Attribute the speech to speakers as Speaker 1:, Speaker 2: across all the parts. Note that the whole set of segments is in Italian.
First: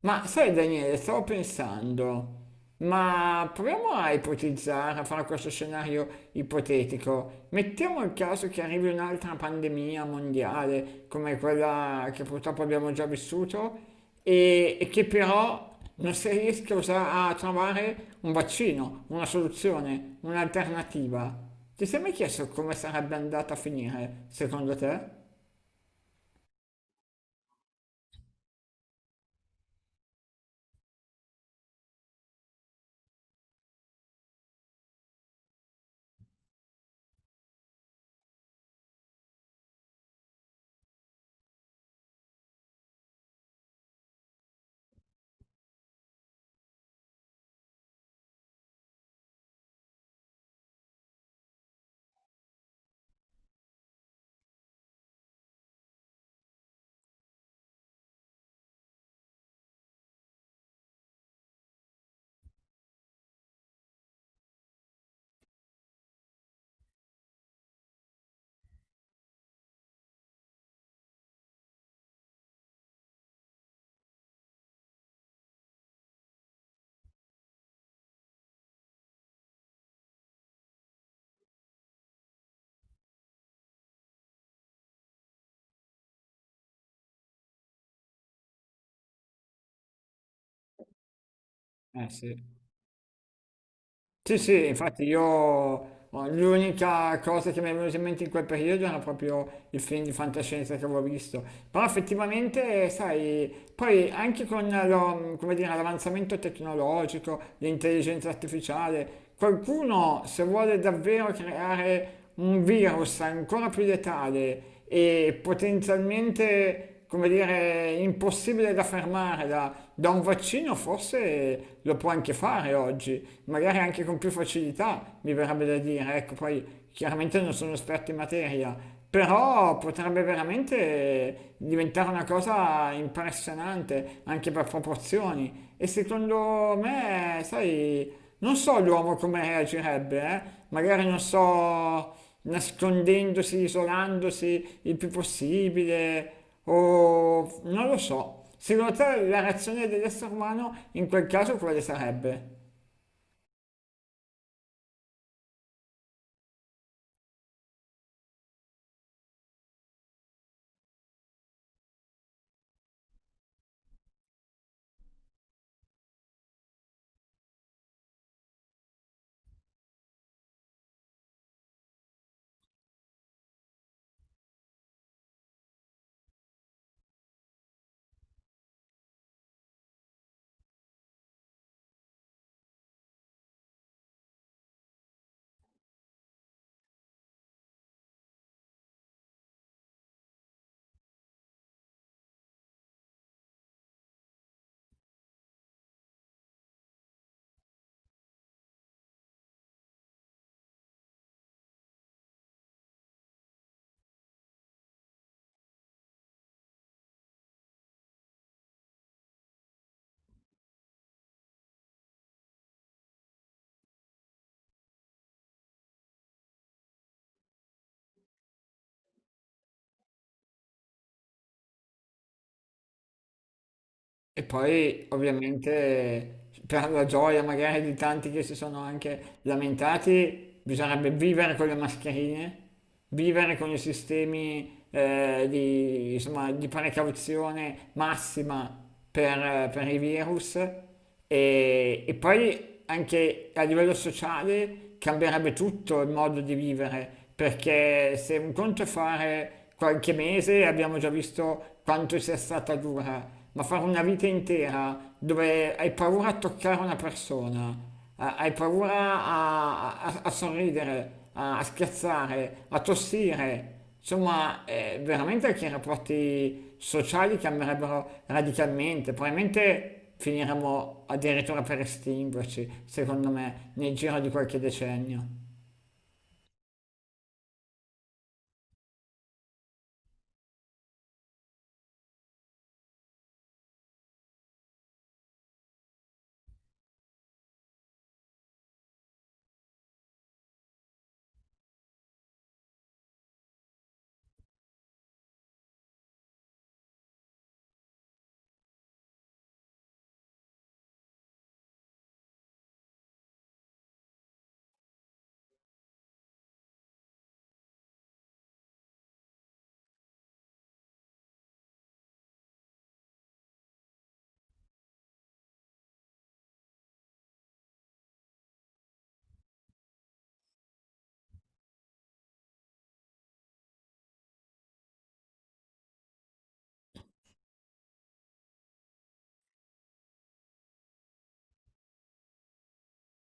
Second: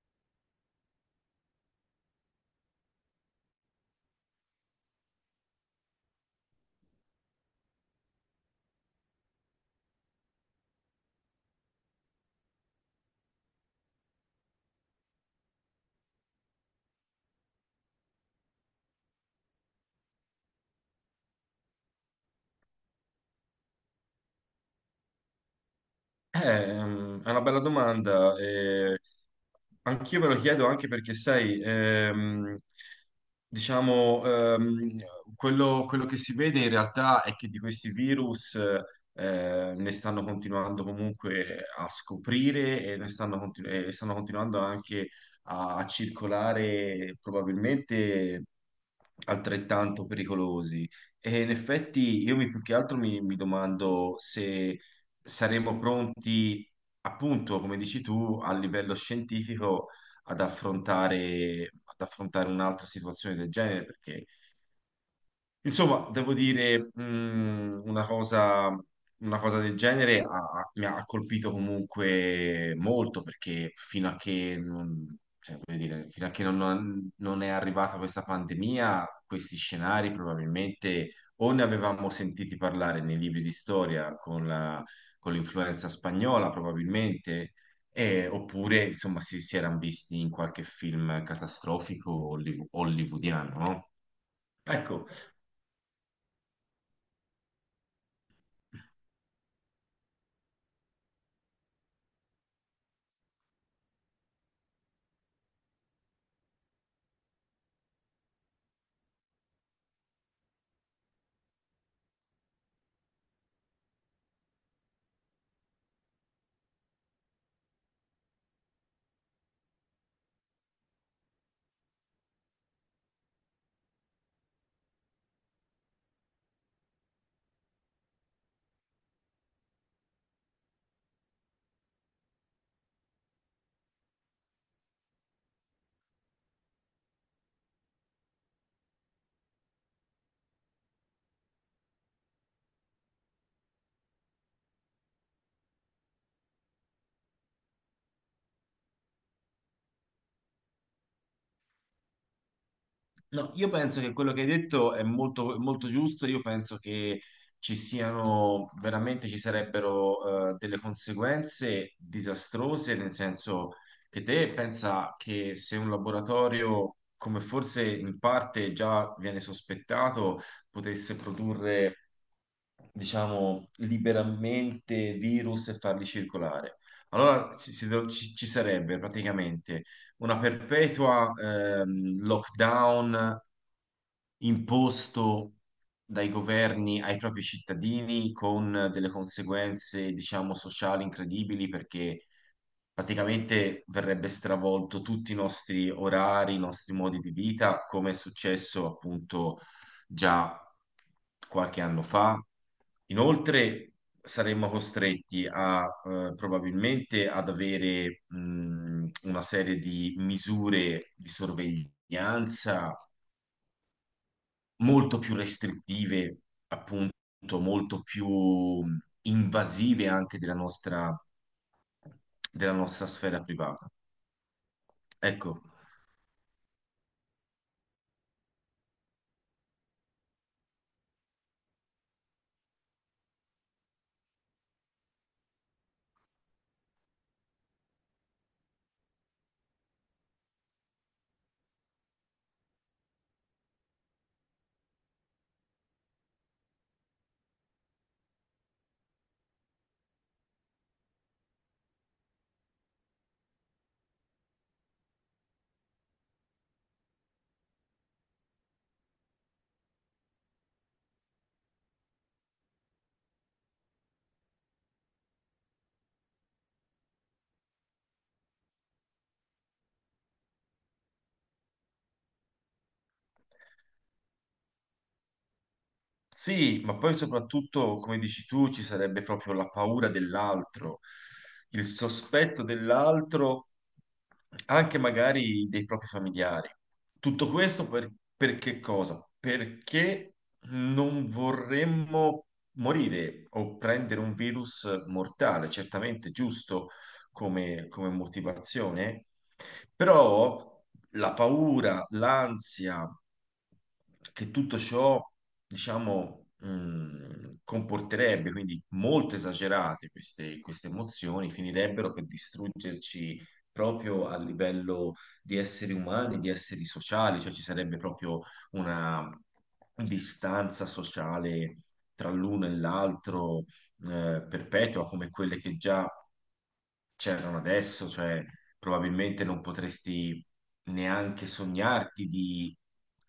Speaker 1: Ma sai Daniele, stavo pensando, ma proviamo a ipotizzare, a fare questo scenario ipotetico. Mettiamo il caso che arrivi un'altra pandemia mondiale come quella che purtroppo abbiamo già vissuto e che però non si riesca a a trovare un vaccino, una soluzione, un'alternativa. Ti sei mai chiesto come sarebbe andata a finire, secondo te?
Speaker 2: È una bella domanda. Anch'io me lo chiedo anche perché, sai, diciamo, ehm, quello che si vede in realtà è che di questi virus ne stanno continuando comunque a scoprire e ne e stanno continuando anche a circolare probabilmente altrettanto pericolosi. E in effetti più che altro mi domando se saremo pronti, appunto, come dici tu, a livello scientifico ad affrontare un'altra situazione del genere, perché insomma, devo dire, una cosa del genere mi ha colpito comunque molto perché fino a che non, cioè, voglio dire, fino a che non, non è arrivata questa pandemia, questi scenari probabilmente o ne avevamo sentiti parlare nei libri di storia con con l'influenza spagnola, probabilmente, oppure insomma si erano visti in qualche film
Speaker 1: Eh
Speaker 2: catastrofico
Speaker 1: sì.
Speaker 2: hollywoodiano, no?
Speaker 1: Sì, sì, infatti
Speaker 2: Ecco.
Speaker 1: io oh, l'unica cosa che mi è venuta in mente in quel periodo era proprio il film di fantascienza che avevo visto. Però effettivamente, sai, poi anche con come dire, l'avanzamento tecnologico, l'intelligenza artificiale, qualcuno se vuole davvero creare un virus ancora più letale e potenzialmente come dire, impossibile da fermare da un vaccino, forse lo può anche fare oggi, magari anche con più facilità, mi verrebbe da dire. Ecco, poi chiaramente non sono esperto in materia, però potrebbe veramente diventare una cosa impressionante anche per proporzioni. E secondo me, sai, non so l'uomo come reagirebbe, eh? Magari non so, nascondendosi, isolandosi il più possibile. O non lo so. Secondo te la reazione dell'essere umano in quel caso quale sarebbe?
Speaker 2: No, io penso che quello che hai detto è molto, molto giusto. Io penso che ci siano veramente ci sarebbero delle conseguenze disastrose, nel senso che te pensa che se un laboratorio, come forse in parte già viene sospettato, potesse produrre, diciamo, liberamente virus e farli circolare. Allora ci, si- ci sarebbe praticamente una perpetua lockdown imposto dai governi ai propri cittadini con delle conseguenze, diciamo, sociali incredibili perché praticamente verrebbe stravolto tutti i nostri orari, i nostri modi di vita, come è successo appunto già qualche anno fa. Inoltre saremmo costretti a probabilmente ad avere una serie di misure di sorveglianza molto più restrittive, appunto, molto più invasive anche della nostra sfera privata.
Speaker 1: E poi,
Speaker 2: Ecco.
Speaker 1: ovviamente, per la gioia magari di tanti che si sono anche lamentati, bisognerebbe vivere con le mascherine, vivere con i sistemi di, insomma, di precauzione massima per i virus e poi anche a livello sociale cambierebbe tutto il modo di vivere, perché se un conto è fare qualche mese, abbiamo già visto quanto sia stata dura, ma fare una vita intera dove hai paura a toccare una persona, hai paura a sorridere, a scherzare, a tossire, insomma, veramente che i rapporti sociali cambierebbero radicalmente, probabilmente finiremmo addirittura per estinguerci, secondo me, nel giro di qualche decennio.
Speaker 2: Sì, ma poi soprattutto, come dici tu, ci sarebbe proprio la paura dell'altro, il sospetto dell'altro, anche magari dei propri familiari. Tutto questo per che cosa? Perché non vorremmo morire o prendere un virus mortale, certamente giusto come motivazione, però la paura, l'ansia che tutto ciò diciamo, comporterebbe, quindi molto esagerate queste emozioni, finirebbero per distruggerci proprio a livello di esseri umani, di esseri sociali, cioè ci sarebbe proprio una distanza sociale tra l'uno e l'altro perpetua, come quelle che già c'erano adesso, cioè probabilmente non potresti neanche sognarti di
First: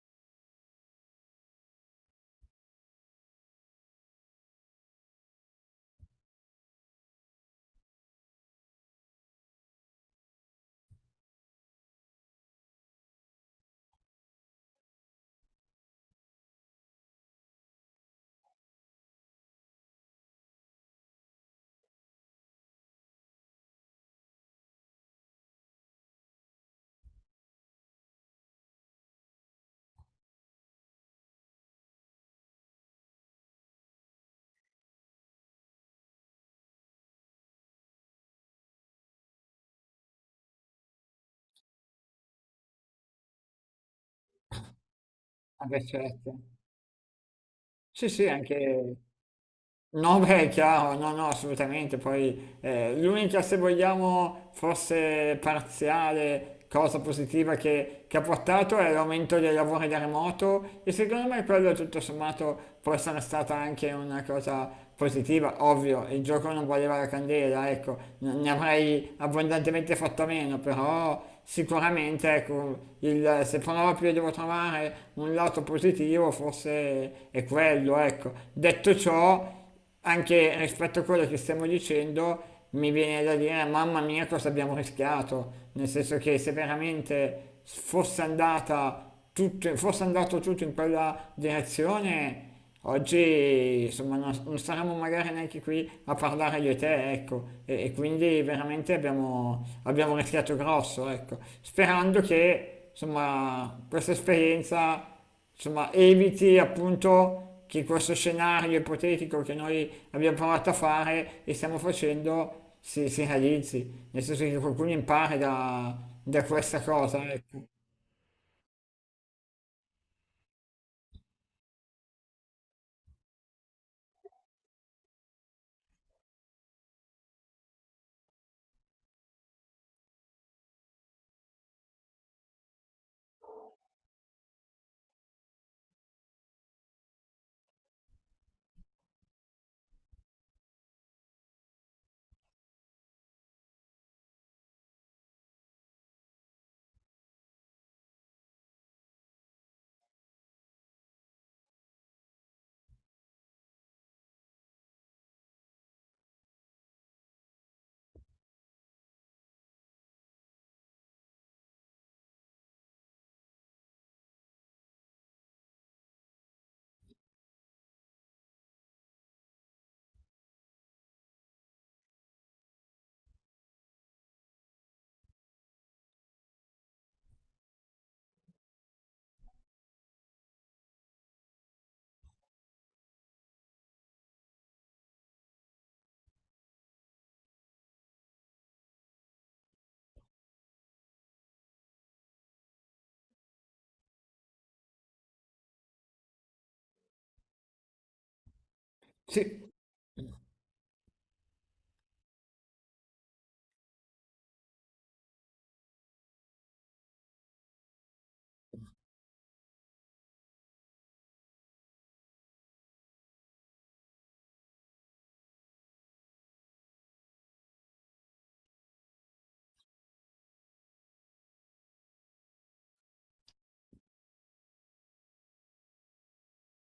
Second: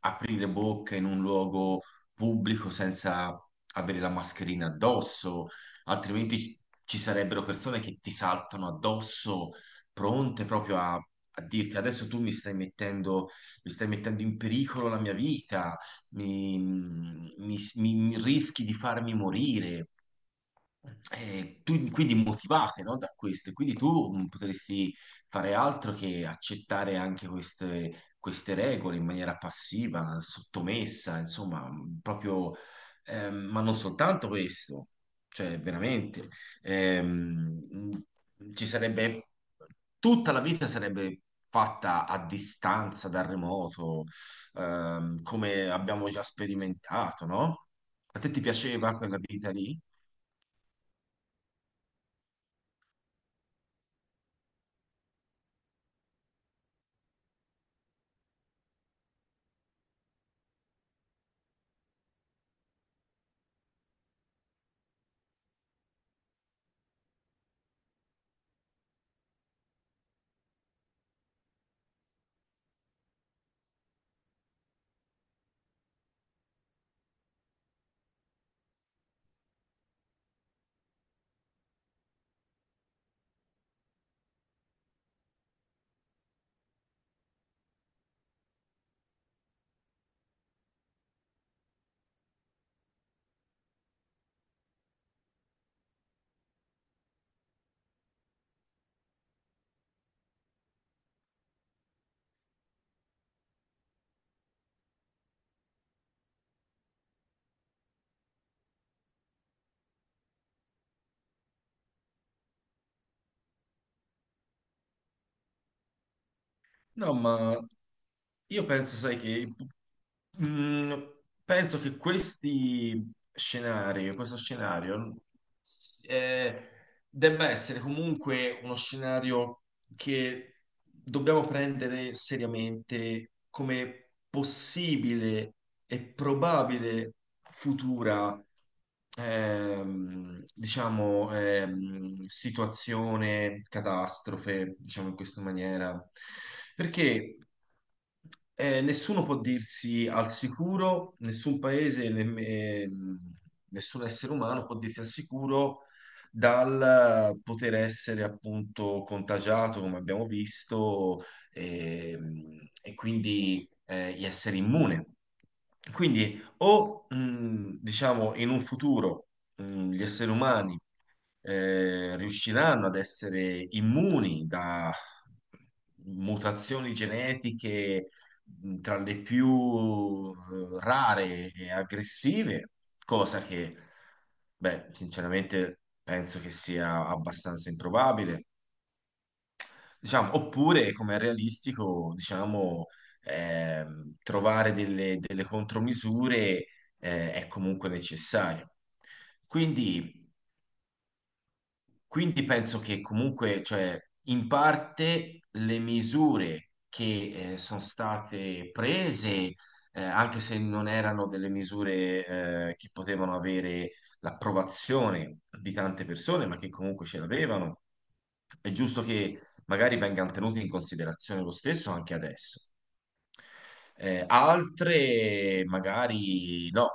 Speaker 2: aprire bocca in un luogo pubblico senza avere la mascherina addosso, altrimenti ci sarebbero persone che ti saltano addosso, pronte proprio a dirti adesso tu mi stai mettendo in pericolo la mia vita, mi rischi di farmi morire. Quindi motivate, no, da questo, e quindi tu potresti fare altro che accettare anche queste regole in maniera passiva, sottomessa, insomma, proprio, ma non soltanto questo, cioè veramente, ehm, mh, ci sarebbe, tutta la vita sarebbe fatta a distanza, da remoto, come
Speaker 1: Vabbè,
Speaker 2: abbiamo già
Speaker 1: certo.
Speaker 2: sperimentato, no?
Speaker 1: Sì,
Speaker 2: A
Speaker 1: sì,
Speaker 2: te ti piaceva
Speaker 1: anche
Speaker 2: quella vita lì?
Speaker 1: no, beh, è chiaro, no, no, assolutamente. Poi l'unica, se vogliamo, forse parziale cosa positiva che ha portato è l'aumento dei lavori da remoto e secondo me quello tutto sommato può essere stata anche una cosa positiva. Ovvio, il gioco non valeva la candela, ecco, ne avrei abbondantemente fatto a meno, però sicuramente ecco, se proprio devo trovare un lato positivo, forse è quello, ecco. Detto ciò, anche rispetto a quello che stiamo dicendo, mi viene da dire, mamma mia, cosa abbiamo rischiato, nel senso che se veramente fosse andata tutto, fosse andato tutto in quella direzione, oggi insomma non saremmo magari neanche qui a parlare io e te, ecco, e quindi veramente abbiamo rischiato grosso, ecco, sperando che insomma questa esperienza insomma, eviti appunto che questo scenario ipotetico che noi abbiamo provato a fare e stiamo facendo si realizzi, nel senso che qualcuno impari da questa
Speaker 2: No,
Speaker 1: cosa,
Speaker 2: ma
Speaker 1: ecco.
Speaker 2: io penso, sai che mm, penso che questi scenari, questo scenario s- eh, debba essere comunque uno scenario che dobbiamo prendere seriamente come possibile e probabile futura diciamo, situazione, catastrofe, diciamo in questa maniera, perché nessuno può dirsi al sicuro, nessun paese, nessun essere umano può dirsi al sicuro dal poter essere appunto contagiato, come abbiamo visto, e, e quindi di essere immune. Quindi o diciamo in un futuro gli esseri umani riusciranno ad essere immuni da mutazioni genetiche tra le più rare e aggressive, cosa che, beh, sinceramente penso che sia abbastanza improbabile. Diciamo, oppure, come è realistico, diciamo, trovare delle contromisure, è comunque necessario.
Speaker 1: Sì.
Speaker 2: Quindi, quindi penso che comunque, cioè, in parte le misure che sono state prese, anche se non erano delle misure che potevano avere l'approvazione di tante persone, ma che comunque ce l'avevano, è giusto che magari vengano tenute in considerazione lo stesso anche adesso. Altre magari no,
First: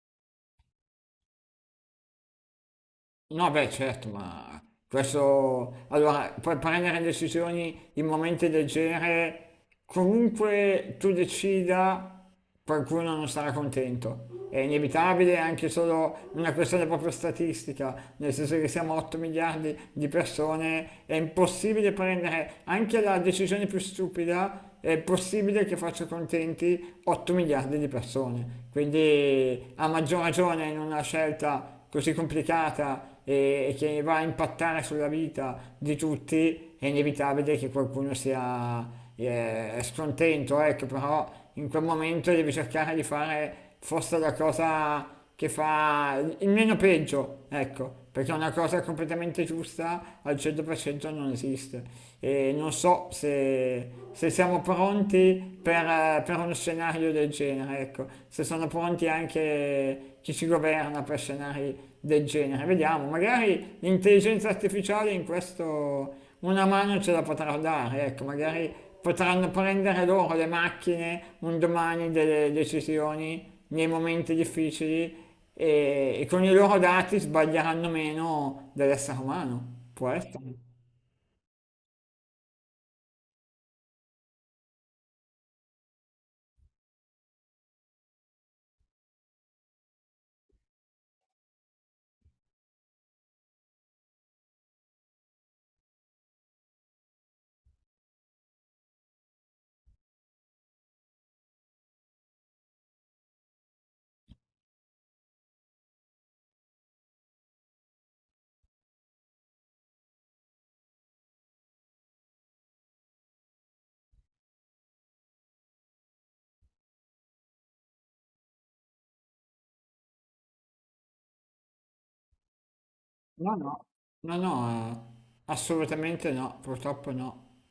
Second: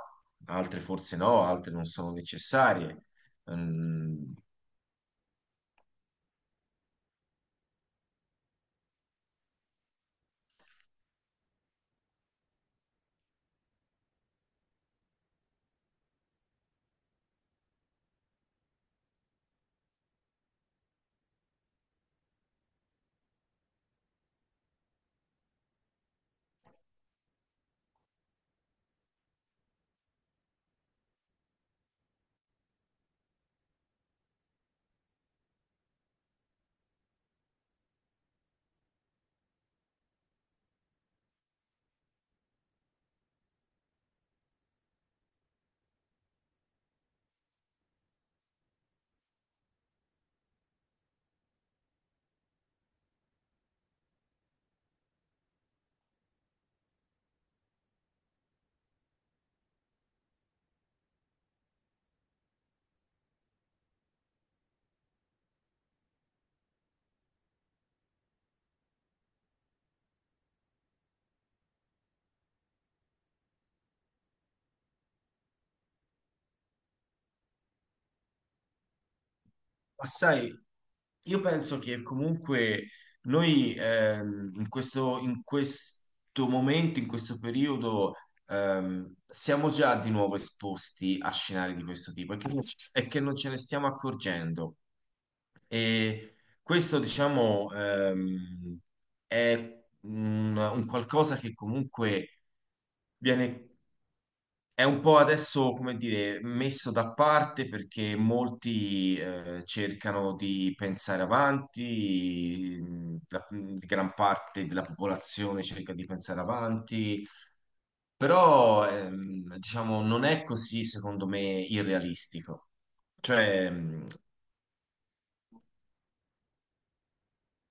Speaker 2: altre forse no, altre non sono necessarie.
Speaker 1: No, beh, certo,
Speaker 2: Mm.
Speaker 1: ma questo... Allora, puoi prendere decisioni in momenti del genere, comunque tu decida, qualcuno non sarà contento. È inevitabile, è anche solo una questione proprio statistica, nel senso che siamo 8 miliardi di persone, è impossibile prendere anche la decisione più stupida, è possibile che faccia contenti 8 miliardi di persone. Quindi, a maggior ragione, in una scelta così complicata e che va a impattare sulla vita di tutti, è inevitabile che qualcuno sia scontento, ecco, però in quel momento devi cercare di fare forse la cosa che fa il meno peggio, ecco, perché una cosa completamente giusta al 100% non esiste. E non so se siamo pronti per uno scenario del genere, ecco, se sono pronti anche chi ci governa per scenari del genere. Vediamo, magari l'intelligenza artificiale in questo una mano ce la potrà dare, ecco, magari potranno prendere loro le macchine un domani delle decisioni nei momenti difficili e con i loro dati sbaglieranno meno dell'essere umano.
Speaker 2: Ma
Speaker 1: Può essere?
Speaker 2: sai, io penso che comunque noi in questo momento, in questo periodo, siamo già di nuovo esposti a scenari di questo tipo e che non ce ne stiamo accorgendo. E questo, diciamo, è un qualcosa che comunque viene è un po' adesso, come dire, messo da parte perché molti cercano di pensare avanti, gran parte della popolazione cerca di pensare avanti, però diciamo non è così, secondo me, irrealistico.
Speaker 1: No,
Speaker 2: Cioè,
Speaker 1: no,
Speaker 2: mhmm,
Speaker 1: no, no, assolutamente no, purtroppo no.